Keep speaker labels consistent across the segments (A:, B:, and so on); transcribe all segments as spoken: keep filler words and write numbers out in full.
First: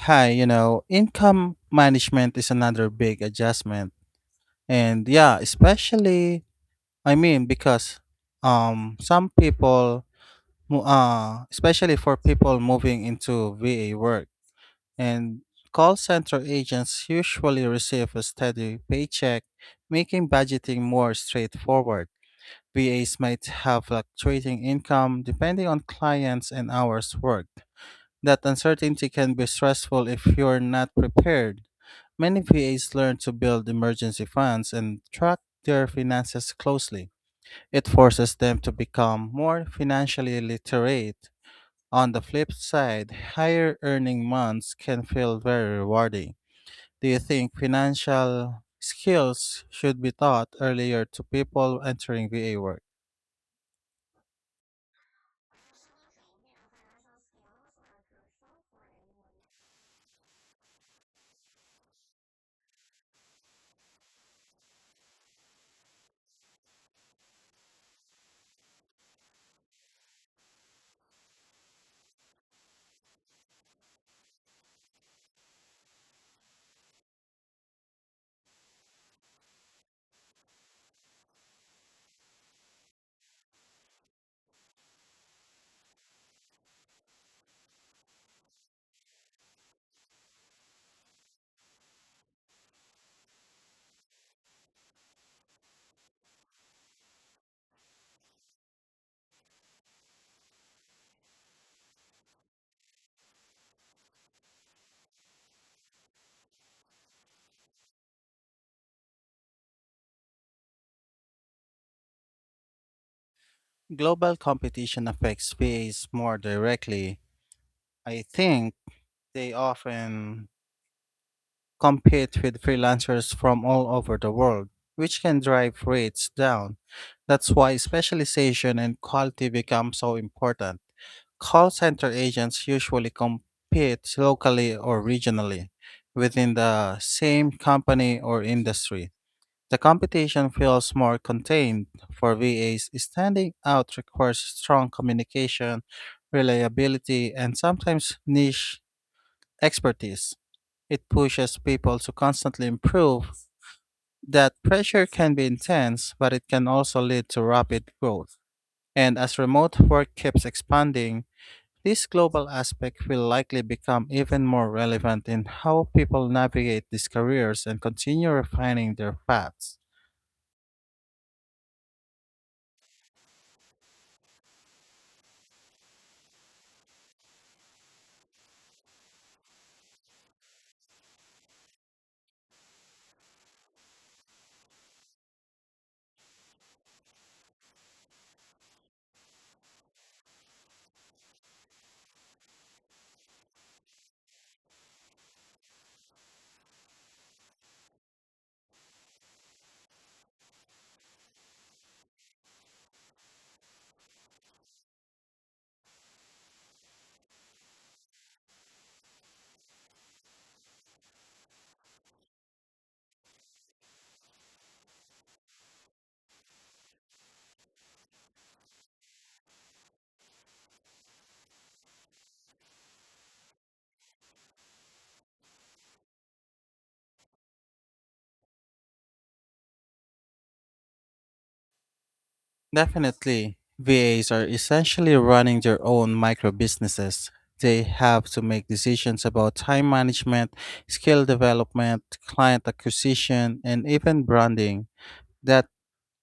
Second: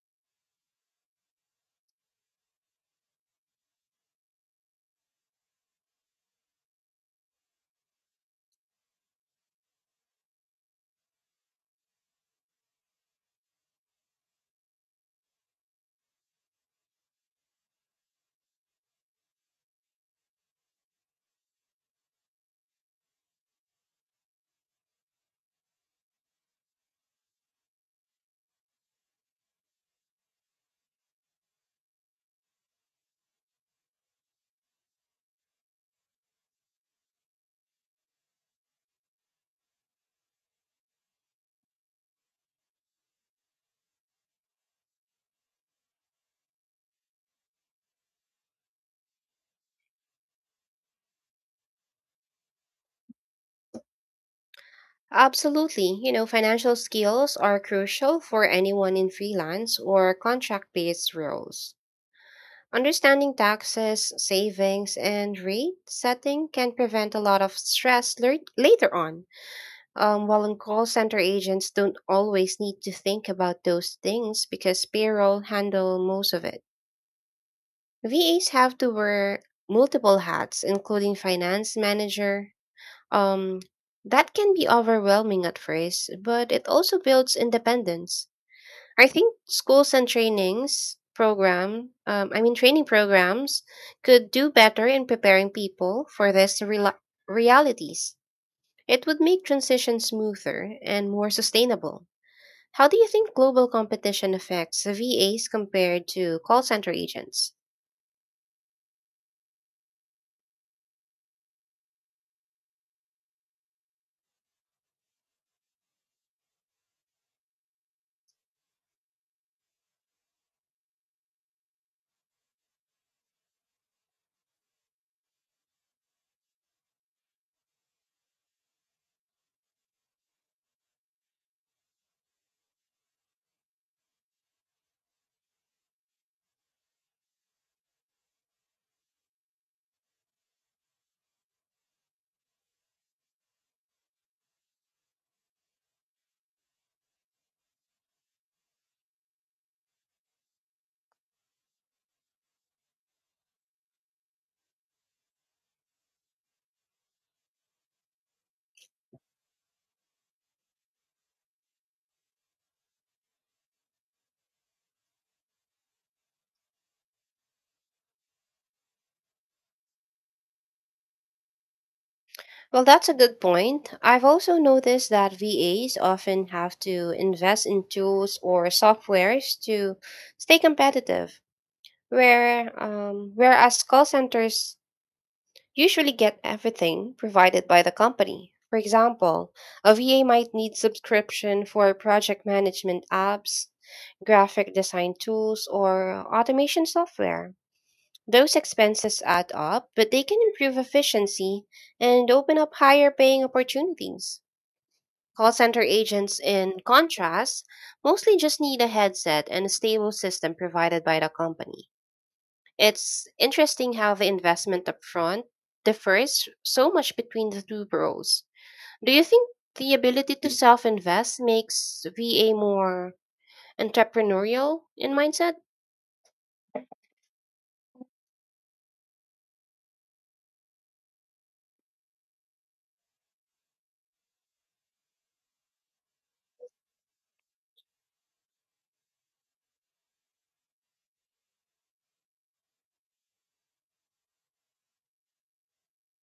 A: Hi, you know, income management is another big adjustment. And yeah, especially I mean because um some people mo- uh especially for people moving into V A work and call center agents usually receive a steady paycheck, making budgeting more straightforward. V As might have fluctuating income depending on clients and hours worked, that uncertainty can be stressful if you're not prepared. Many V As learn to build emergency funds and track their finances closely. It forces them to become more financially literate. On the flip side, higher earning months can feel very rewarding. Do you think financial skills should be taught earlier to people entering V A work?
B: Absolutely. You know, financial skills are crucial for anyone in freelance or contract based roles. Understanding taxes, savings, and rate setting can prevent a lot of stress ler- later on. Um, while in call center agents don't always need to think about those things because payroll handle most of it. V As have to wear multiple hats, including finance manager, um, that can be overwhelming at first, but it also builds independence. I think schools and trainings program, um, I mean training programs could do better in preparing people for these rela realities. It would make transition smoother and more sustainable. How do you think global competition affects V As compared to call center agents?
A: Global competition affects V As more directly. I think they often compete with freelancers from all over the world, which can drive rates down. That's why specialization and quality become so important. Call center agents usually compete locally or regionally within the same company or industry. The competition feels more contained for V As. Standing out requires strong communication, reliability, and sometimes niche expertise. It pushes people to constantly improve. That pressure can be intense, but it can also lead to rapid growth. And as remote work keeps expanding, this global aspect will likely become even more relevant in how people navigate these careers and continue refining their paths.
B: Well, that's a good point. I've also noticed that V As often have to invest in tools or softwares to stay competitive, where um, whereas call centers usually get everything provided by the company. For example, a V A might need subscription for project management apps, graphic design tools, or automation software. Those expenses add up, but they can improve efficiency and open up higher paying opportunities. Call center agents, in contrast, mostly just need a headset and a stable system provided by the company. It's interesting how the investment upfront differs so much between the two roles. Do you think the ability to self invest makes V A more entrepreneurial in mindset?
A: Definitely. V As are essentially running their own micro businesses. They have to make decisions about time management, skill development, client acquisition, and even branding. That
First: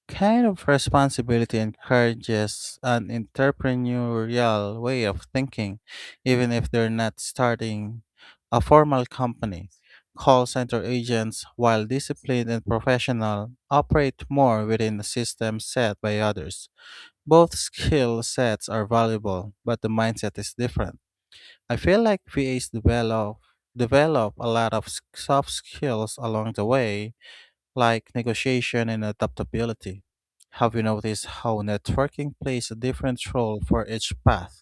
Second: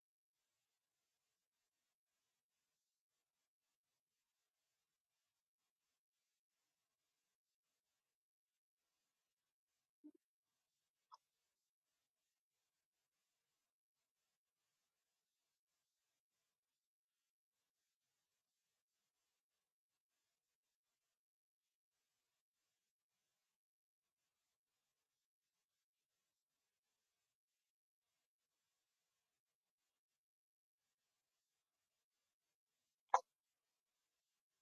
A: kind of responsibility encourages an entrepreneurial way of thinking, even if they're not starting a formal company. Call center agents, while disciplined and professional, operate more within a system set by others. Both skill sets are valuable, but the mindset is different. I feel like V As develop develop a lot of s- soft skills along the way, like negotiation and adaptability. Have you noticed how networking plays a different role for each path?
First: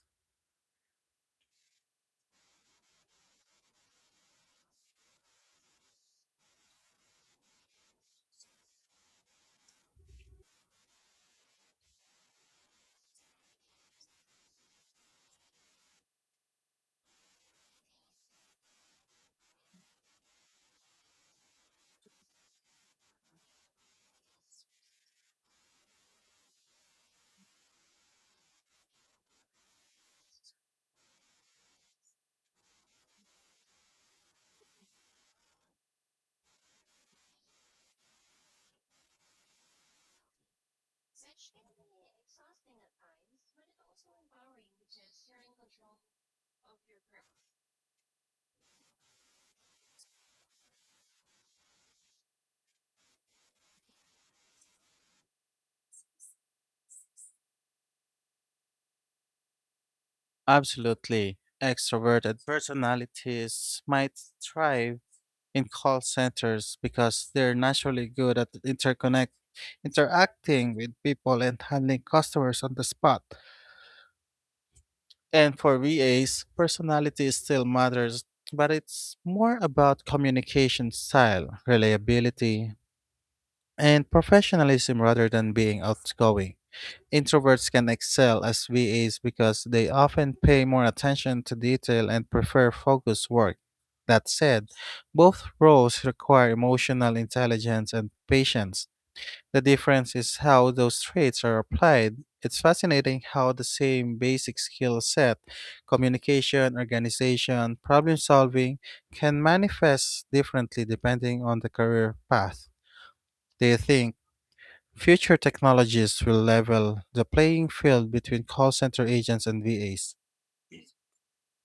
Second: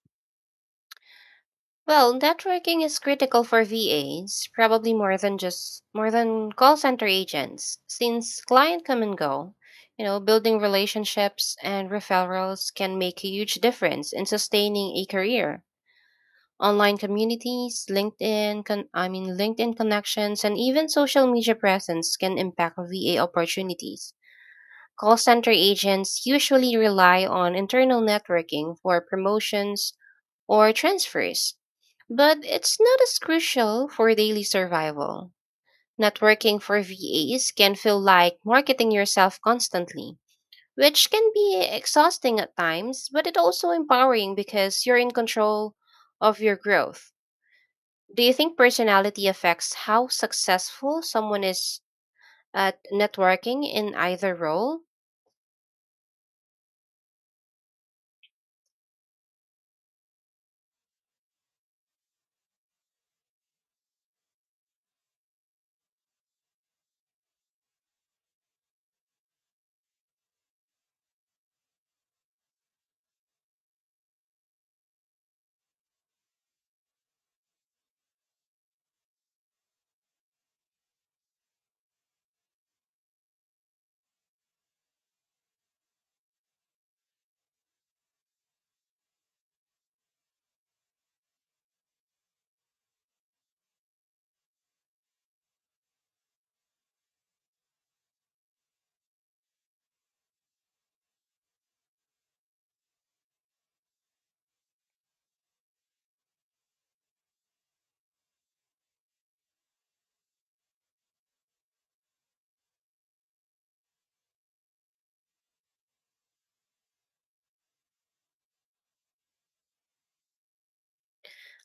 B: Well, networking is critical for V As, probably more than just more than call center agents, since client come and go. You know, building relationships and referrals can make a huge difference in sustaining a career. Online communities, LinkedIn, con- I mean LinkedIn connections, and even social media presence can impact V A opportunities. Call center agents usually rely on internal networking for promotions or transfers but it's not as crucial for daily survival. Networking for V As can feel like marketing yourself constantly, which can be exhausting at times, but it also empowering because you're in control of your growth. Do you think personality affects how successful someone is at networking in either role?
A: Absolutely. Extroverted personalities might thrive in call centers because they're naturally good at interconnect interacting with people and handling customers on the spot. And for V As, personality still matters, but it's more about communication style, reliability, and professionalism rather than being outgoing. Introverts can excel as V As because they often pay more attention to detail and prefer focused work. That said, both roles require emotional intelligence and patience. The difference is how those traits are applied. It's fascinating how the same basic skill set, communication, organization, problem solving, can manifest differently depending on the career path. Do you think future technologies will level the playing field between call center agents and V As?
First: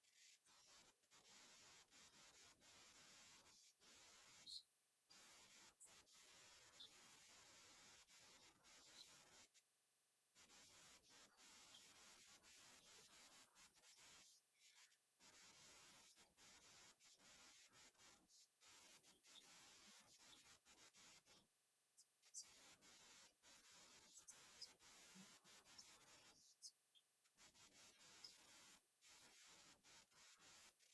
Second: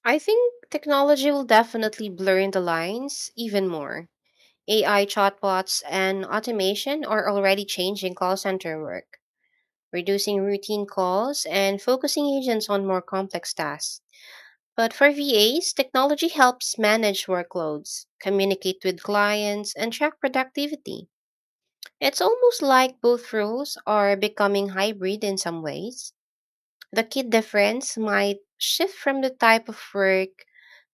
B: I think technology will definitely blur the lines even more. A I chatbots and automation are already changing call center work, reducing routine calls and focusing agents on more complex tasks. But for V As, technology helps manage workloads, communicate with clients, and track productivity. It's almost like both roles are becoming hybrid in some ways. The key difference might shift from the type of work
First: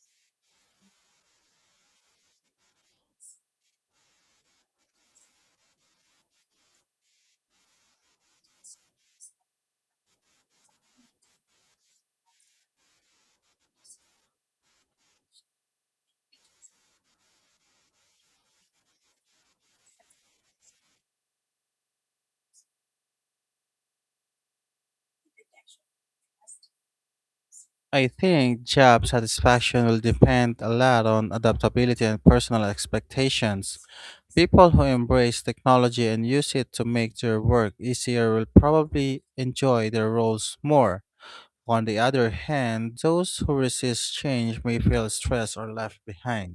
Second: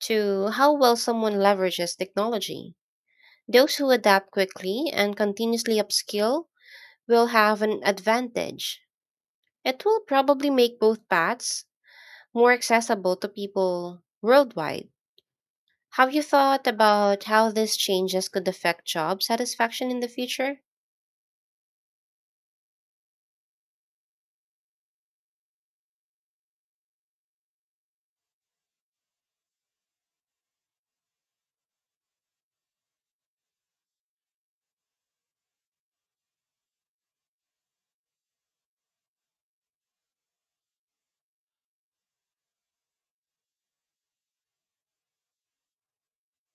B: to how well someone leverages technology. Those who adapt quickly and continuously upskill will have an advantage. It will probably make both paths more accessible to people worldwide. Have you thought about how these changes could affect job satisfaction in the future?
A: I think job satisfaction will depend a lot on adaptability and personal expectations. People who embrace technology and use it to make their work easier will probably enjoy their roles more. On the other hand, those who resist change may feel stressed or left behind.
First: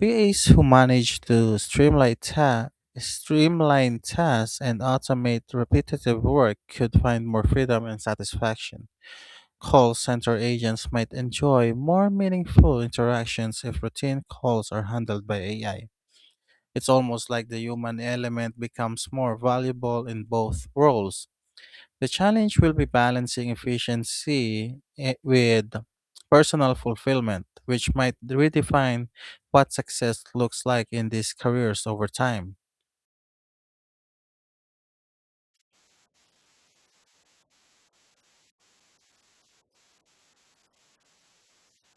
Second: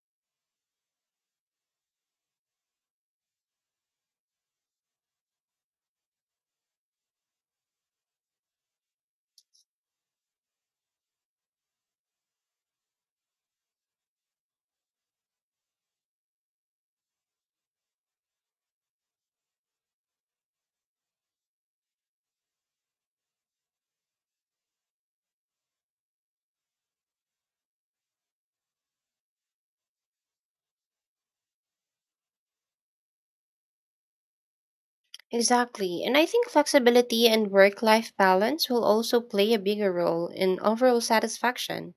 A: P As who manage to streamline, ta- streamline tasks and automate repetitive work could find more freedom and satisfaction. Call center agents might enjoy more meaningful interactions if routine calls are handled by A I. It's almost like the human element becomes more valuable in both roles. The challenge will be balancing efficiency eh, with personal fulfillment, which might redefine what success looks like in these careers over time.
B: Exactly, and I think flexibility and work life balance will also play a bigger role in overall satisfaction.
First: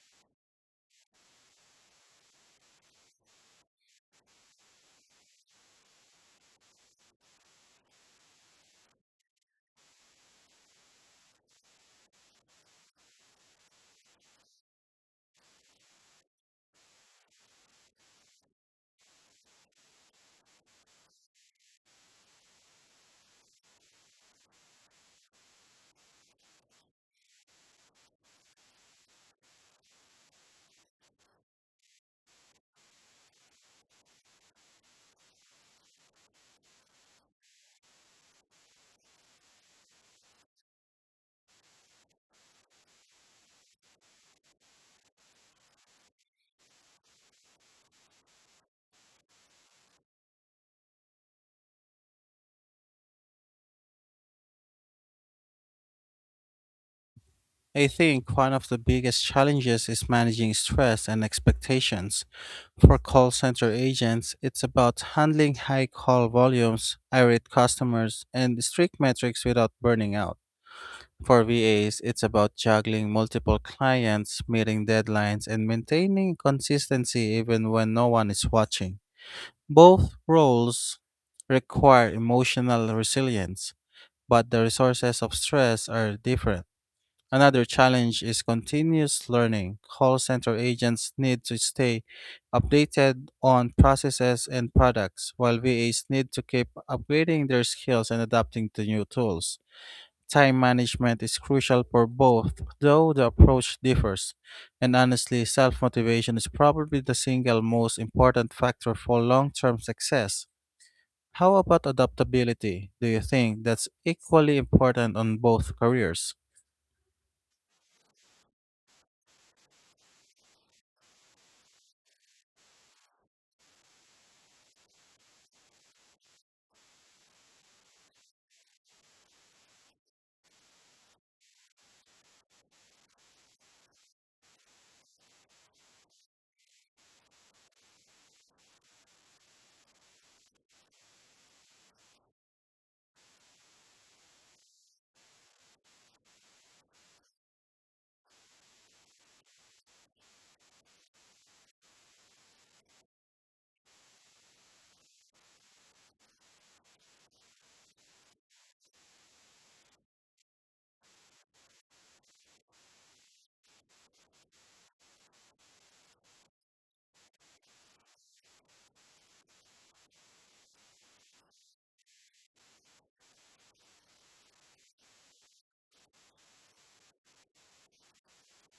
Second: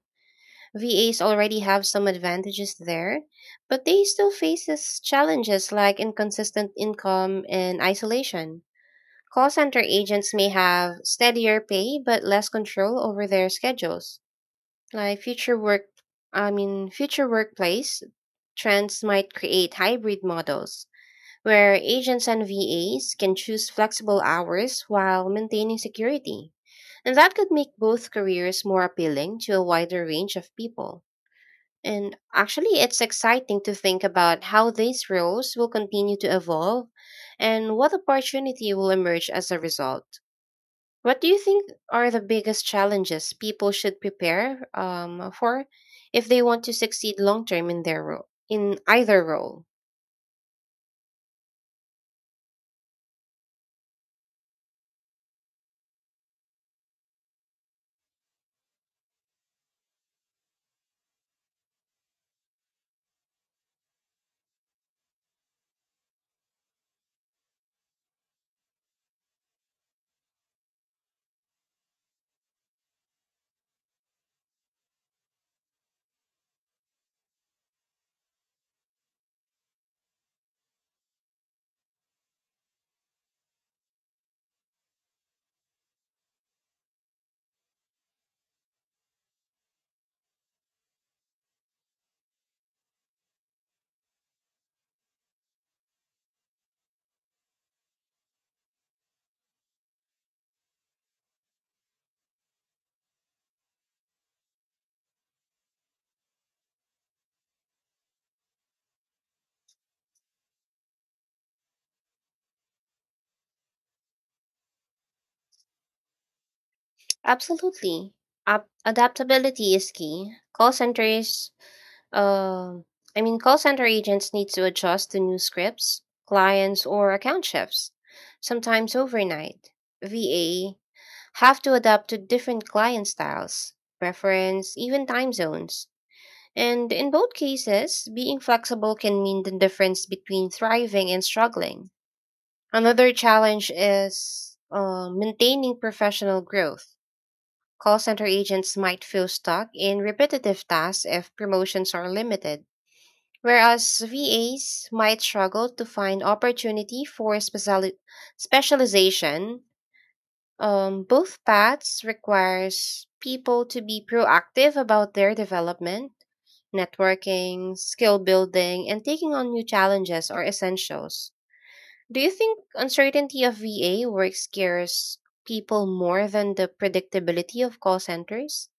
B: V As already have some advantages there, but they still faces challenges like inconsistent income and isolation. Call center agents may have steadier pay but less control over their schedules. Like future work I mean Future workplace trends might create hybrid models where agents and V As can choose flexible hours while maintaining security. And that could make both careers more appealing to a wider range of people. And actually, it's exciting to think about how these roles will continue to evolve and what opportunity will emerge as a result. What do you think are the biggest challenges people should prepare um, for if they want to succeed long term in their role, in either role?
A: I think one of the biggest challenges is managing stress and expectations. For call center agents, it's about handling high call volumes, irate customers, and strict metrics without burning out. For V As, it's about juggling multiple clients, meeting deadlines, and maintaining consistency even when no one is watching. Both roles require emotional resilience, but the resources of stress are different. Another challenge is continuous learning. Call center agents need to stay updated on processes and products, while V As need to keep upgrading their skills and adapting to new tools. Time management is crucial for both, though the approach differs. And honestly, self motivation is probably the single most important factor for long term success. How about adaptability? Do you think that's equally important on both careers?
B: Absolutely. Ab- adaptability is key. Call centers Um, I mean, Call center agents need to adjust to new scripts, clients, or account shifts, sometimes overnight. V A have to adapt to different client styles, preference, even time zones. And in both cases, being flexible can mean the difference between thriving and struggling. Another challenge is uh, maintaining professional growth. Call center agents might feel stuck in repetitive tasks if promotions are limited. Whereas V As might struggle to find opportunity for speciali- specialization, um, both paths requires people to be proactive about their development. Networking, skill building, and taking on new challenges are essentials. Do you think uncertainty of V A work scares people more than the predictability of call centers?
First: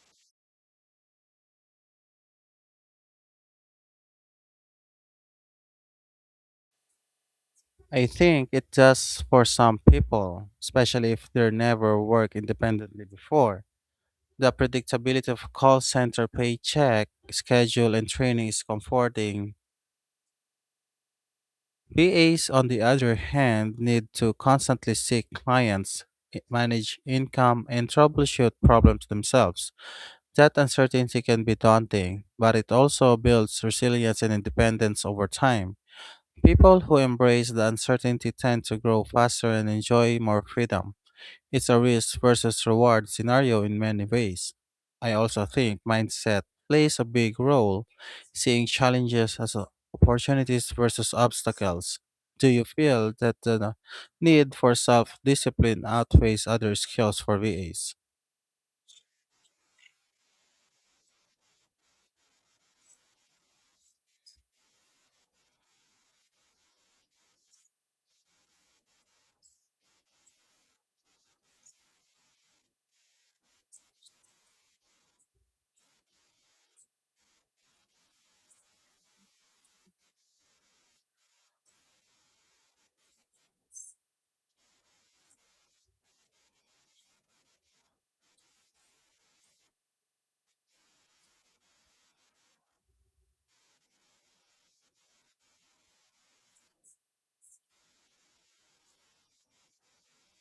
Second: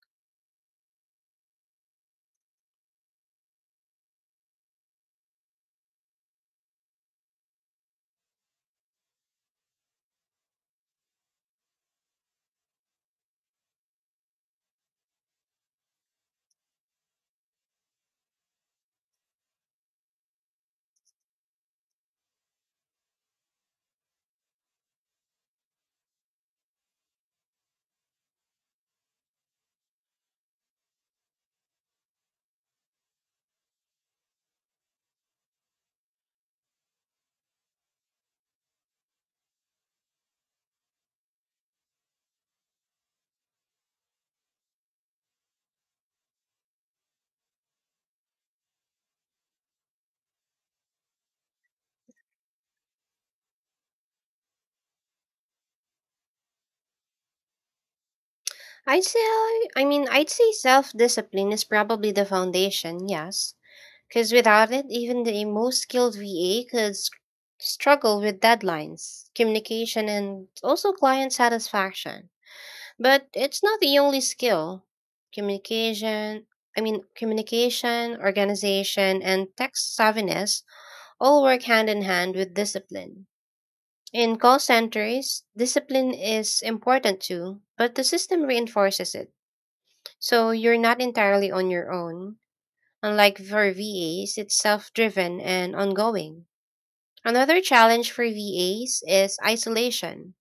A: I think it's just for some people, especially if they never worked independently before. The predictability of call center paycheck, schedule, and training is comforting. B As, on the other hand, need to constantly seek clients, i- manage income, and troubleshoot problems themselves. That uncertainty can be daunting, but it also builds resilience and independence over time. People who embrace the uncertainty tend to grow faster and enjoy more freedom. It's a risk versus reward scenario in many ways. I also think mindset plays a big role, seeing challenges as o- opportunities versus obstacles. Do you feel that the need for self discipline outweighs other skills for V As?
B: I'd say, I mean, I'd say self discipline is probably the foundation, yes. Because without it, even the most skilled V A could s- struggle with deadlines, communication, and also client satisfaction. But it's not the only skill. Communication, I mean, Communication, organization, and tech savviness all work hand in hand with discipline. In call centers, discipline is important too, but the system reinforces it so you're not entirely on your own. Unlike for V As, it's self driven and ongoing. Another challenge for V As is isolation.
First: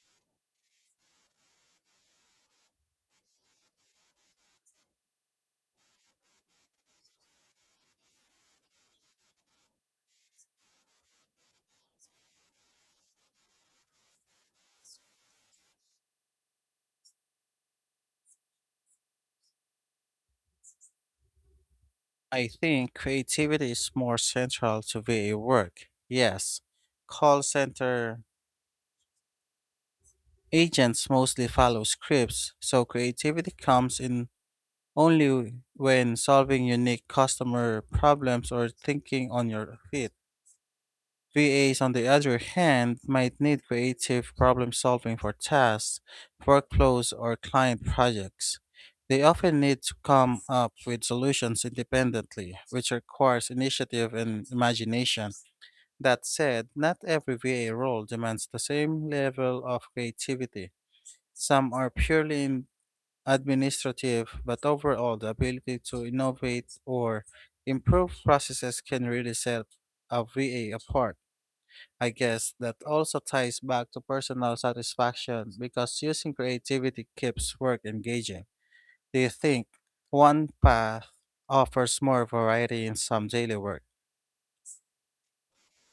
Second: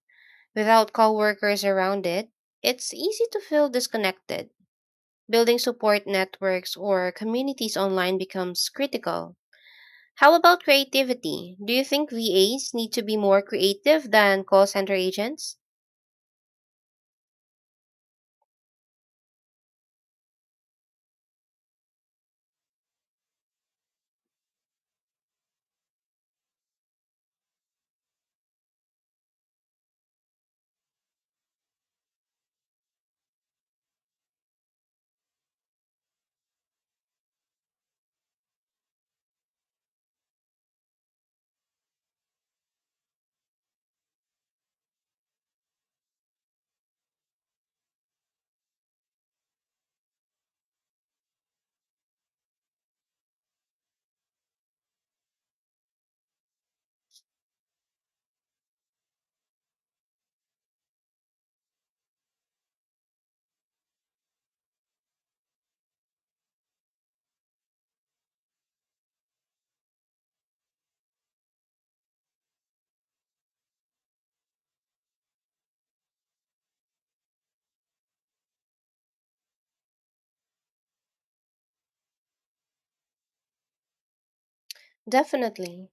B: Without coworkers around it, it's easy to feel disconnected. Building support networks or communities online becomes critical. How about creativity? Do you think V As need to be more creative than call center agents?
A: I think creativity is more central to V A work. Yes, call center agents mostly follow scripts, so creativity comes in only w- when solving unique customer problems or thinking on your feet. V As, on the other hand, might need creative problem solving for tasks, workflows, or client projects. They often need to come up with solutions independently, which requires initiative and imagination. That said, not every V A role demands the same level of creativity. Some are purely administrative, but overall, the ability to innovate or improve processes can really set a V A apart. I guess that also ties back to personal satisfaction because using creativity keeps work engaging. Do you think one path offers more variety in some daily work?
B: Definitely.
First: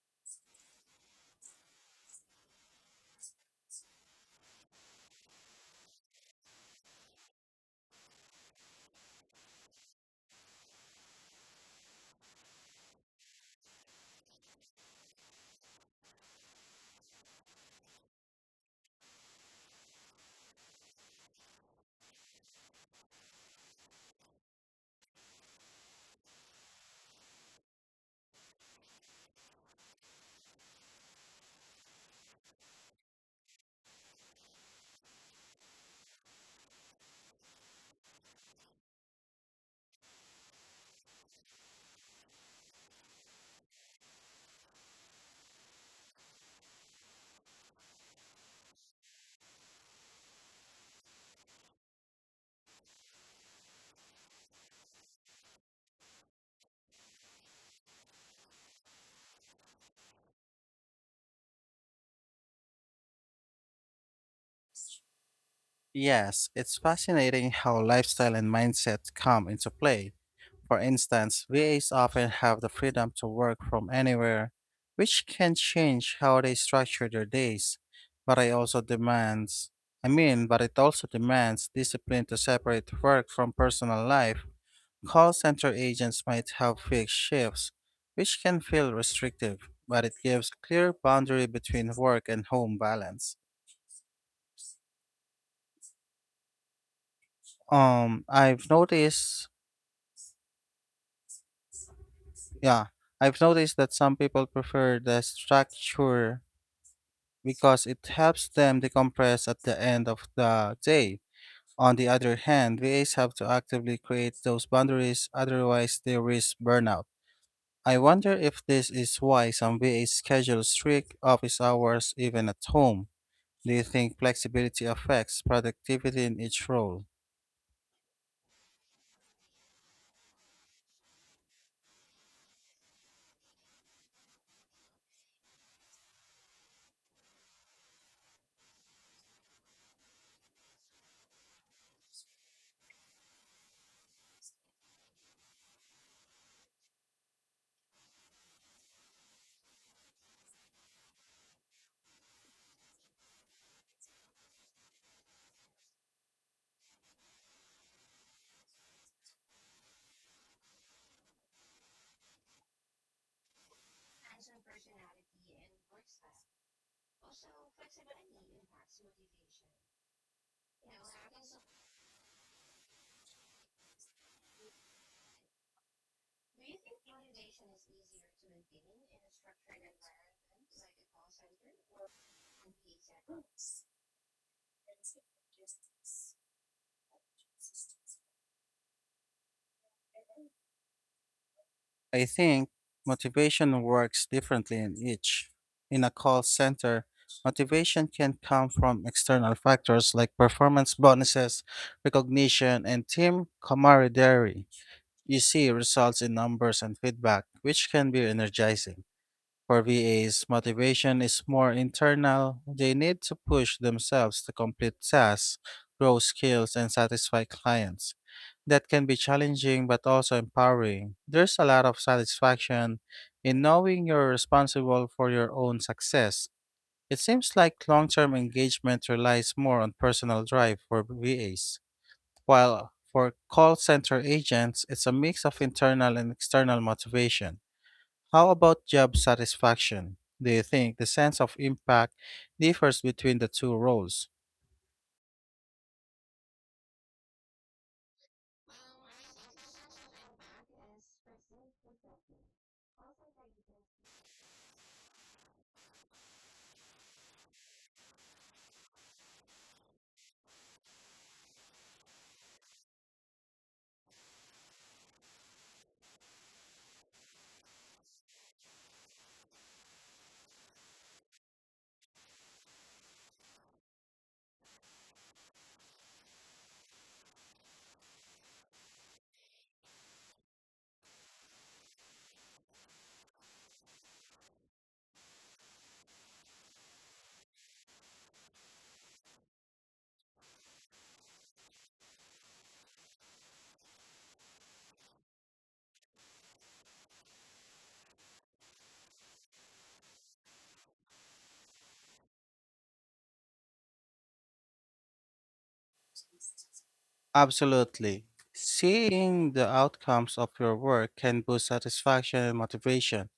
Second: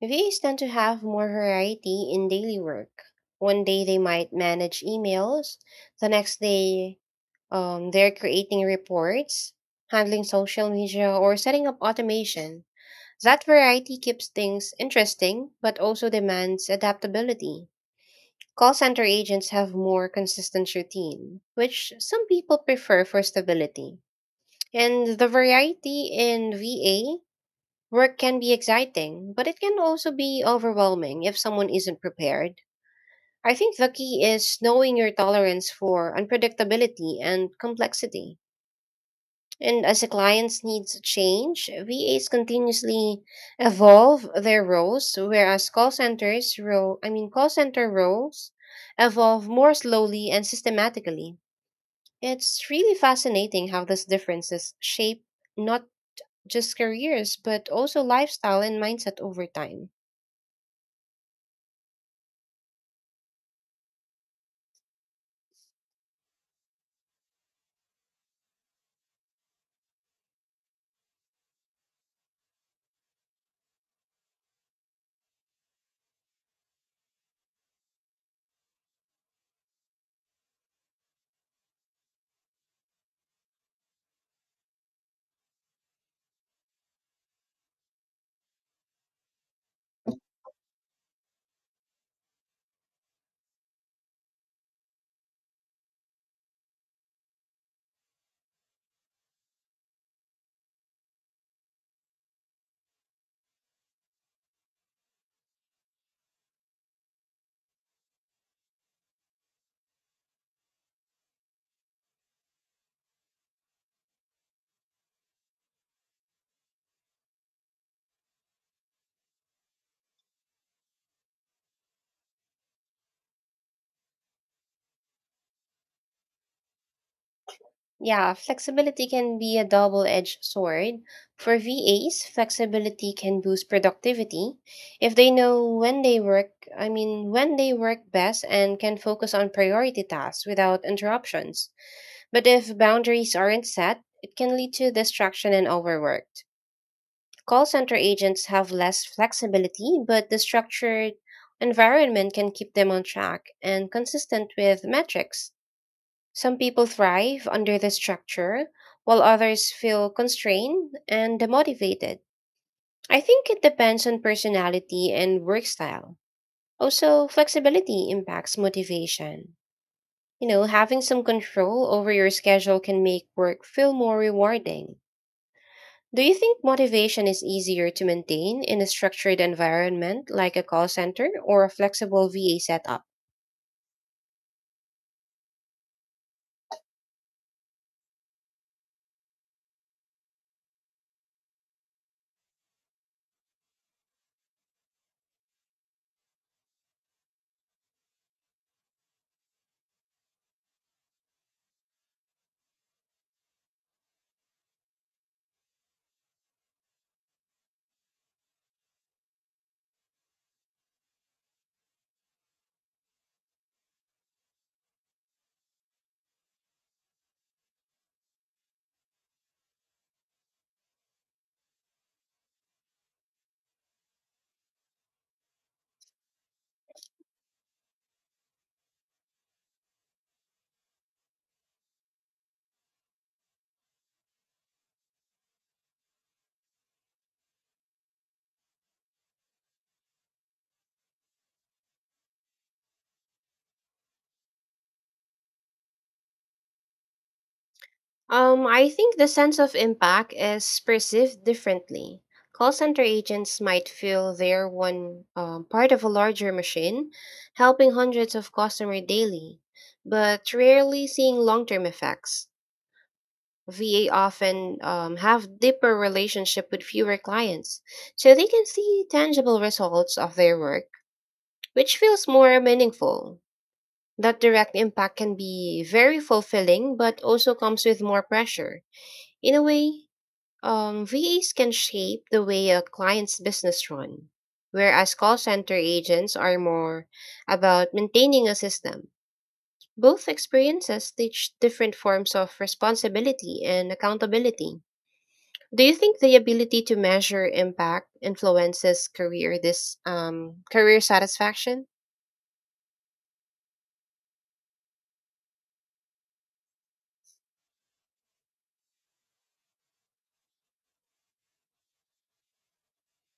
B: V As tend to have more variety in daily work. One day they might manage emails, the next day um, they're creating reports, handling social media, or setting up automation. That variety keeps things interesting but also demands adaptability. Call center agents have more consistent routine, which some people prefer for stability. And the variety in V A work can be exciting, but it can also be overwhelming if someone isn't prepared. I think the key is knowing your tolerance for unpredictability and complexity. And as the clients' needs change, V As continuously evolve their roles, whereas call centers role I mean call center roles evolve more slowly and systematically. It's really fascinating how these differences shape not just careers, but also lifestyle and mindset over time.
A: Yes, it's fascinating how lifestyle and mindset come into play. For instance, V As often have the freedom to work from anywhere, which can change how they structure their days. But I also demands, I mean, but it also demands discipline to separate work from personal life. Call center agents might have fixed shifts, which can feel restrictive, but it gives a clear boundary between work and home balance. Um, I've noticed, yeah, I've noticed that some people prefer the structure because it helps them decompress at the end of the day. On the other hand, V As have to actively create those boundaries, otherwise, they risk burnout. I wonder if this is why some V As schedule strict office hours even at home. Do you think flexibility affects productivity in each role?
B: Yeah, flexibility can be a double-edged sword. For V As, flexibility can boost productivity if they know when they work, I mean, when they work best and can focus on priority tasks without interruptions. But if boundaries aren't set, it can lead to distraction and overworked. Call center agents have less flexibility, but the structured environment can keep them on track and consistent with metrics. Some people thrive under the structure, while others feel constrained and demotivated. I think it depends on personality and work style. Also, flexibility impacts motivation. You know, having some control over your schedule can make work feel more rewarding. Do you think motivation is easier to maintain in a structured environment like a call center or a flexible V A setup?
A: I think motivation works differently in each. In a call center, motivation can come from external factors like performance bonuses, recognition, and team camaraderie. You see results in numbers and feedback, which can be energizing. For V As, motivation is more internal. They need to push themselves to complete tasks, grow skills, and satisfy clients. That can be challenging but also empowering. There's a lot of satisfaction in knowing you're responsible for your own success. It seems like long term engagement relies more on personal drive for V As, while for call center agents, it's a mix of internal and external motivation. How about job satisfaction? Do you think the sense of impact differs between the two roles?
B: Um, I think the sense of impact is perceived differently. Call center agents might feel they're one um, part of a larger machine, helping hundreds of customers daily, but rarely seeing long term effects. V A often um, have deeper relationship with fewer clients, so they can see tangible results of their work, which feels more meaningful. That direct impact can be very fulfilling, but also comes with more pressure. In a way, um, V As can shape the way a client's business run, whereas call center agents are more about maintaining a system. Both experiences teach different forms of responsibility and accountability. Do you think the ability to measure impact influences career this um, career satisfaction?
A: Absolutely. Seeing the outcomes of your work can boost satisfaction and motivation.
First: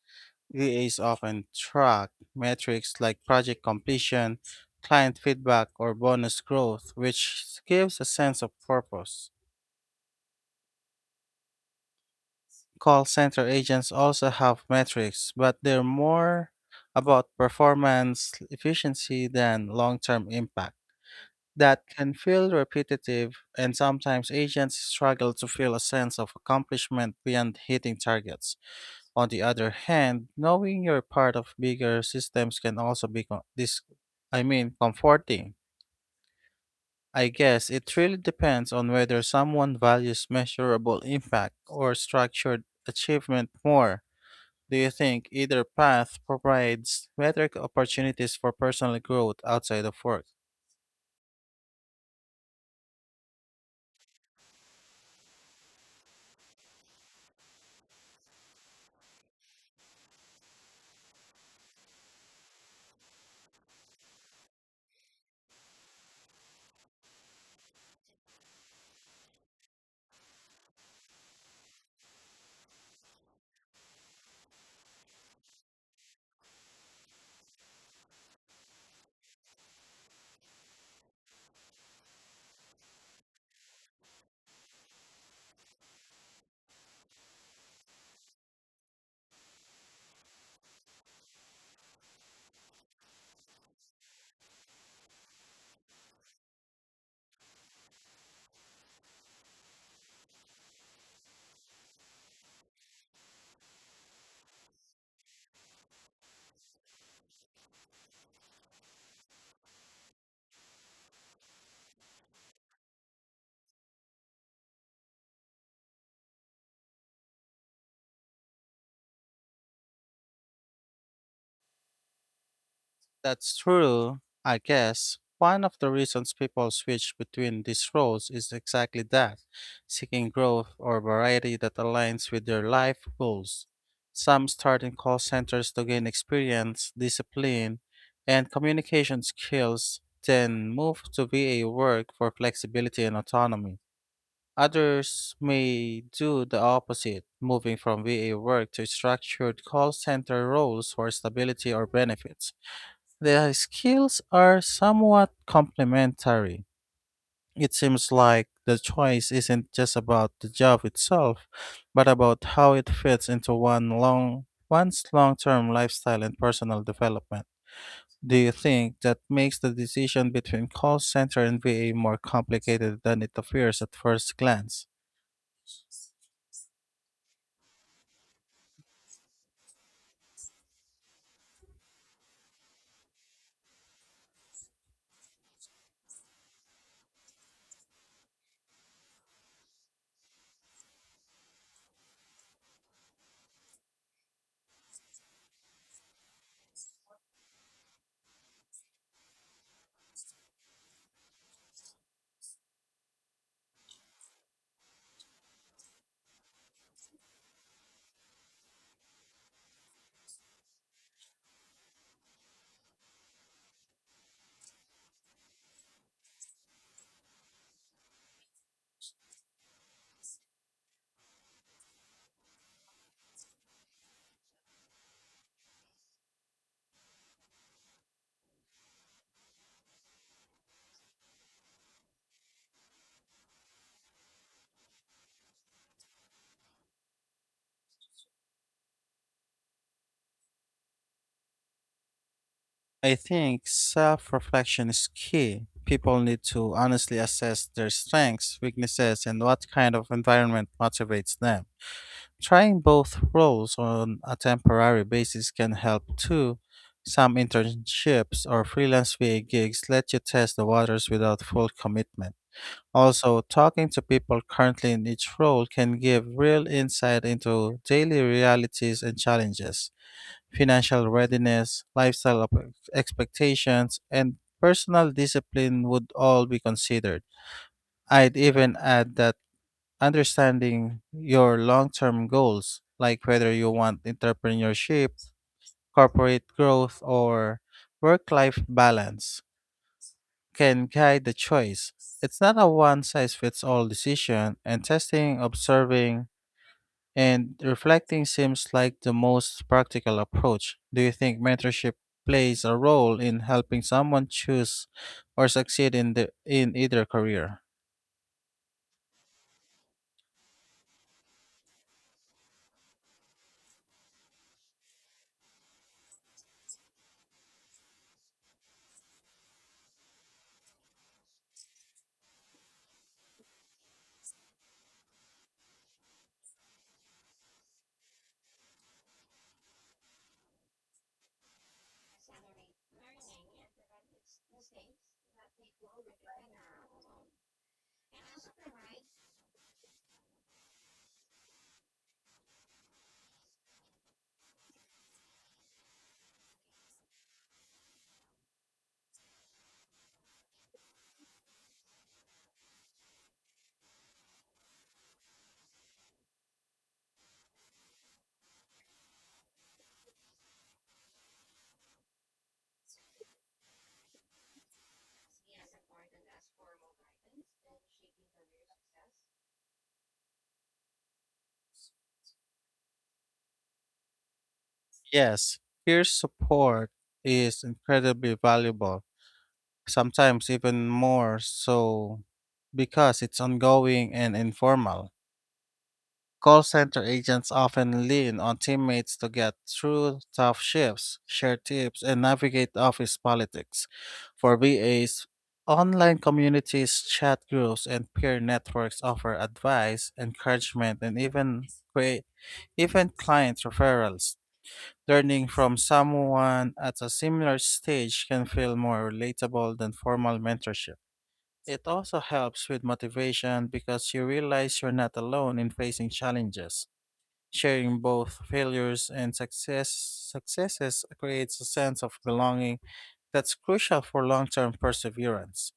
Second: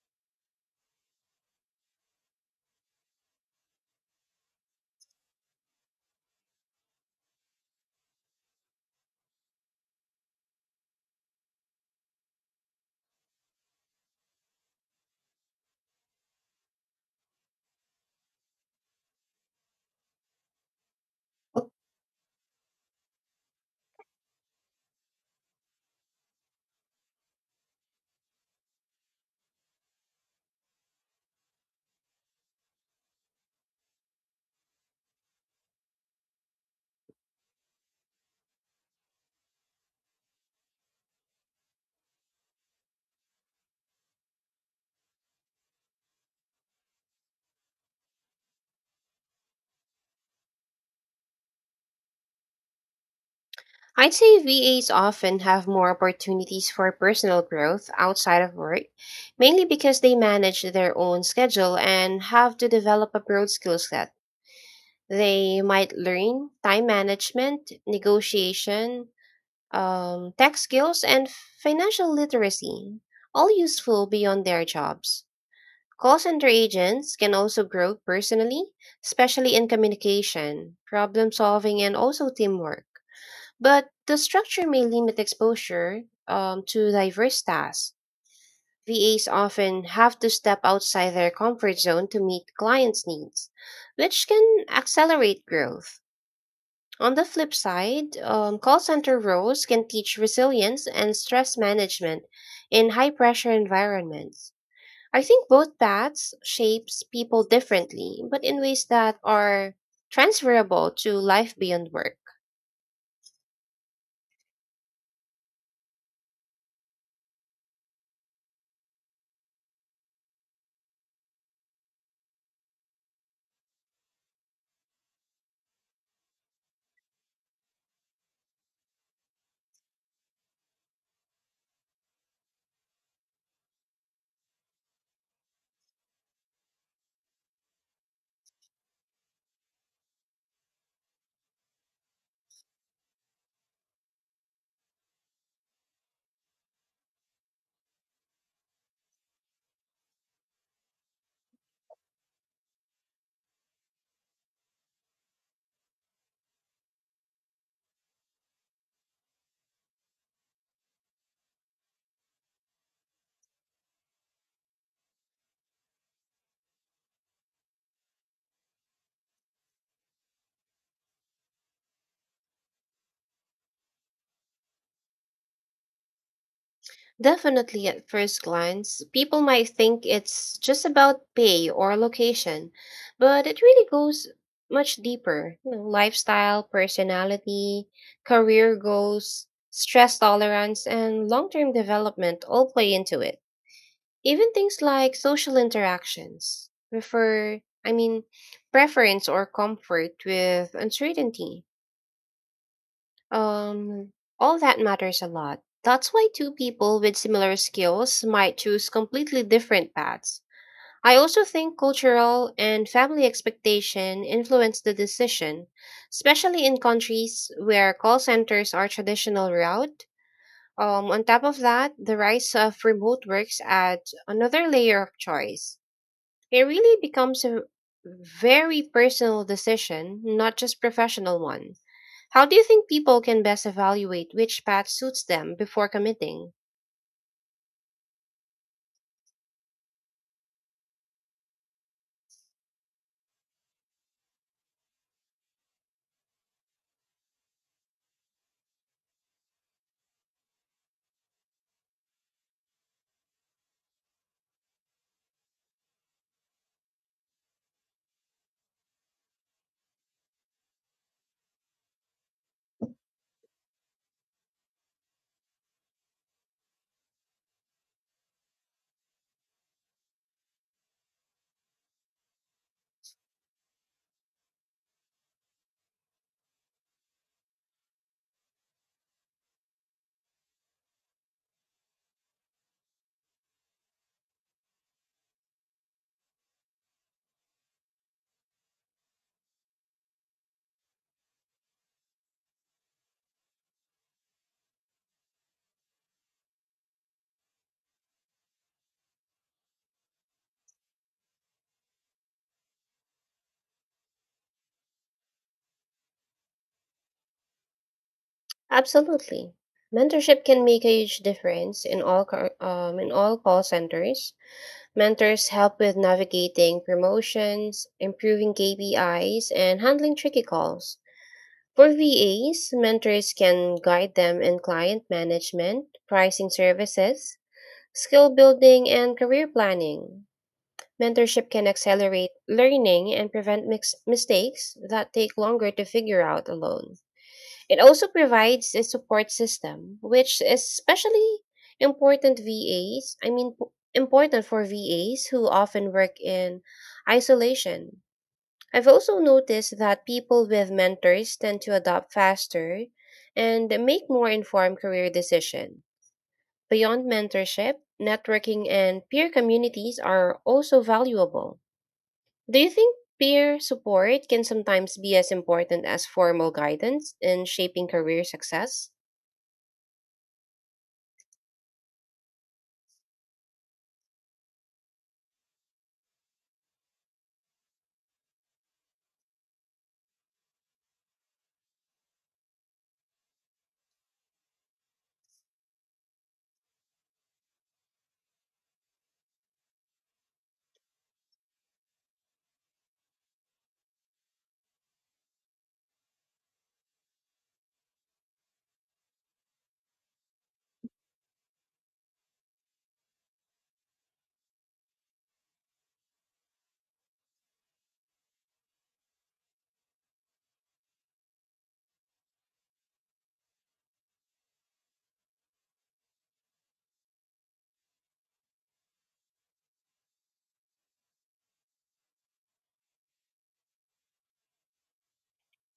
A: V As often track metrics like project completion, client feedback, or bonus growth, which gives a sense of purpose. Call center agents also have metrics, but they're more about performance efficiency than long term impact. That can feel repetitive, and sometimes agents struggle to feel a sense of accomplishment beyond hitting targets. On the other hand, knowing you're part of bigger systems can also be co- this I mean comforting. I guess it really depends on whether someone values measurable impact or structured achievement more. Do you think either path provides better opportunities for personal growth outside of work?
B: I'd say V As often have more opportunities for personal growth outside of work, mainly because they manage their own schedule and have to develop a broad skill set. They might learn time management, negotiation, um, tech skills, and financial literacy, all useful beyond their jobs. Call center agents can also grow personally, especially in communication, problem solving, and also teamwork. But the structure may limit exposure um, to diverse tasks. V As often have to step outside their comfort zone to meet clients' needs, which can accelerate growth. On the flip side, um, call center roles can teach resilience and stress management in high pressure environments. I think both paths shapes people differently, but in ways that are transferable to life beyond work.
A: That's true, I guess. One of the reasons people switch between these roles is exactly that, seeking growth or variety that aligns with their life goals. Some start in call centers to gain experience, discipline, and communication skills, then move to V A work for flexibility and autonomy. Others may do the opposite, moving from V A work to structured call center roles for stability or benefits. The skills are somewhat complementary. It seems like the choice isn't just about the job itself, but about how it fits into one long one's long-term lifestyle and personal development. Do you think that makes the decision between call center and V A more complicated than it appears at first glance?
B: Definitely, at first glance, people might think it's just about pay or location, but it really goes much deeper. You know, lifestyle, personality, career goals, stress tolerance, and long term development all play into it. Even things like social interactions, prefer, I mean, preference or comfort with uncertainty. Um, all that matters a lot. That's why two people with similar skills might choose completely different paths. I also think cultural and family expectation influence the decision, especially in countries where call centers are traditional route. Um, on top of that, the rise of remote works adds another layer of choice. It really becomes a very personal decision, not just professional one. How do you think people can best evaluate which path suits them before committing?
A: I think self reflection is key. People need to honestly assess their strengths, weaknesses, and what kind of environment motivates them. Trying both roles on a temporary basis can help too. Some internships or freelance V A gigs let you test the waters without full commitment. Also, talking to people currently in each role can give real insight into daily realities and challenges, financial readiness, lifestyle op- expectations, and personal discipline would all be considered. I'd even add that understanding your long-term goals, like whether you want entrepreneurship, corporate growth, or work-life balance, can guide the choice. It's not a one-size-fits-all decision, and testing, observing, and reflecting seems like the most practical approach. Do you think mentorship plays a role in helping someone choose or succeed in the in either career?
B: Absolutely. Mentorship can make a huge difference in all car- um, in all call centers. Mentors help with navigating promotions, improving K P Is, and handling tricky calls. For V As, mentors can guide them in client management, pricing services, skill building, and career planning. Mentorship can accelerate learning and prevent mix- mistakes that take longer to figure out alone. It also provides a support system, which is especially important V As, I mean p- important for V As who often work in isolation. I've also noticed that people with mentors tend to adopt faster and make more informed career decisions. Beyond mentorship, networking and peer communities are also valuable. Do you think peer support can sometimes be as important as formal guidance in shaping career success?
A: Yes, peer support is incredibly valuable, sometimes even more so because it's ongoing and informal. Call center agents often lean on teammates to get through tough shifts, share tips, and navigate office politics. For V As, online communities, chat groups, and peer networks offer advice, encouragement, and even create even client referrals. Learning from someone at a similar stage can feel more relatable than formal mentorship. It also helps with motivation because you realize you're not alone in facing challenges. Sharing both failures and success, successes creates a sense of belonging that's crucial for long term perseverance.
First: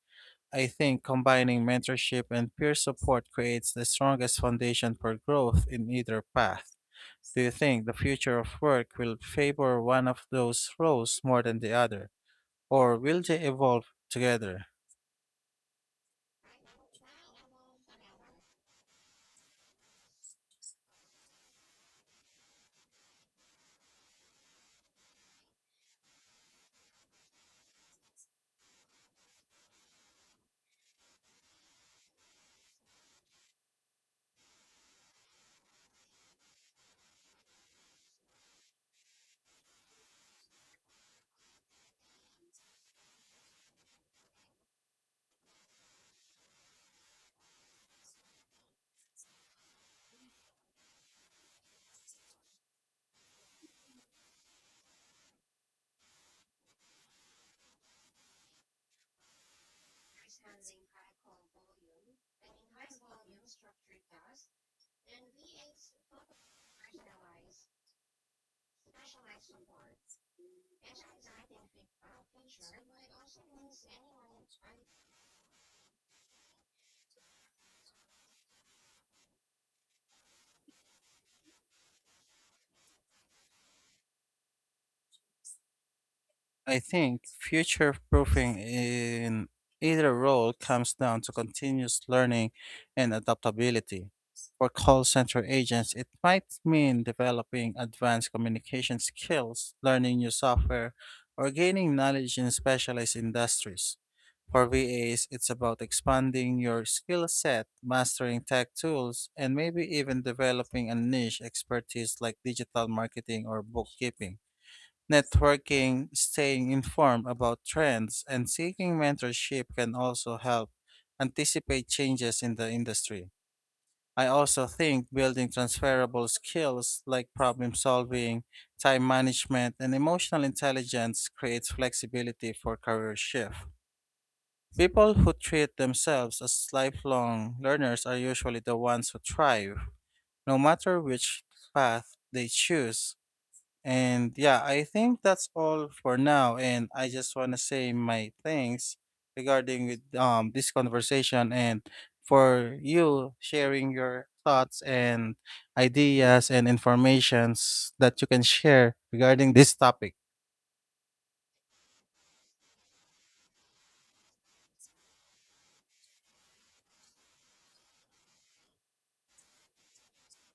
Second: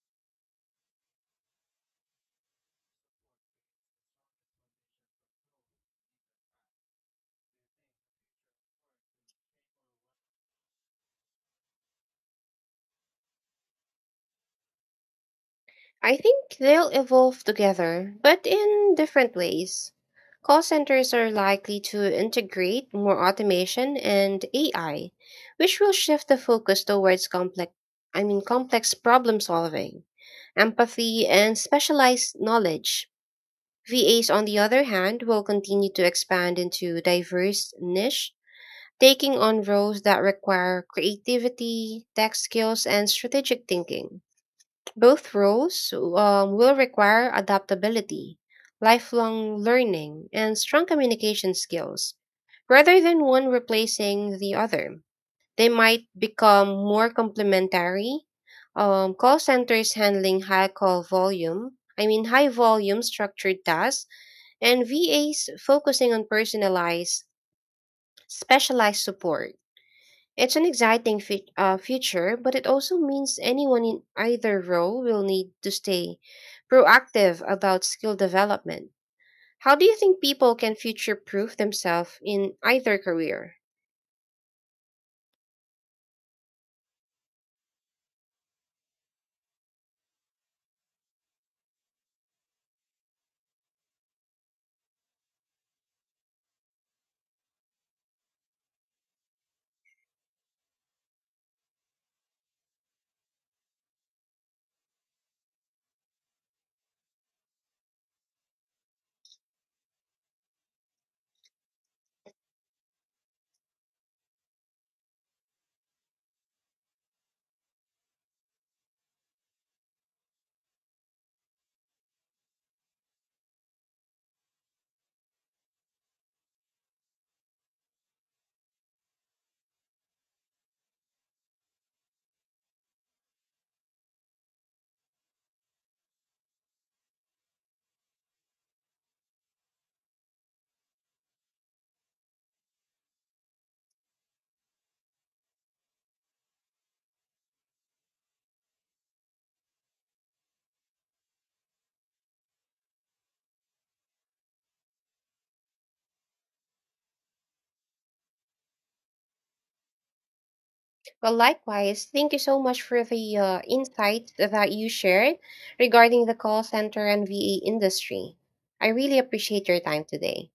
A: I think combining mentorship and peer support creates the strongest foundation for growth in either path. Do you think the future of work will favor one of those roles more than the other, or will they evolve together?
B: I think they'll evolve together, but in different ways. Call centers are likely to integrate more automation and A I, which will shift the focus towards complex I mean complex problem solving, empathy and specialized knowledge. V As on the other hand will continue to expand into diverse niche, taking on roles that require creativity, tech skills and strategic thinking. Both roles um, will require adaptability, lifelong learning, and strong communication skills, rather than one replacing the other. They might become more complementary. Um, call centers handling high call volume, I mean, high volume structured tasks, and V As focusing on personalized, specialized support. It's an exciting fe- uh, future, but it also means anyone in either role will need to stay proactive about skill development. How do you think people can future proof themselves in either career?
A: I think future proofing in either role comes down to continuous learning and adaptability. For call center agents, it might mean developing advanced communication skills, learning new software, or gaining knowledge in specialized industries. For V As, it's about expanding your skill set, mastering tech tools, and maybe even developing a niche expertise like digital marketing or bookkeeping. Networking, staying informed about trends, and seeking mentorship can also help anticipate changes in the industry. I also think building transferable skills like problem solving, time management, and emotional intelligence creates flexibility for career shift. People who treat themselves as lifelong learners are usually the ones who thrive, no matter which path they choose. And yeah, I think that's all for now. And I just want to say my thanks regarding with um this conversation and for you sharing your thoughts and ideas and informations that you can share regarding this topic.
B: Well, likewise, thank you so much for the uh, insight that you shared regarding the call center and V A industry. I really appreciate your time today.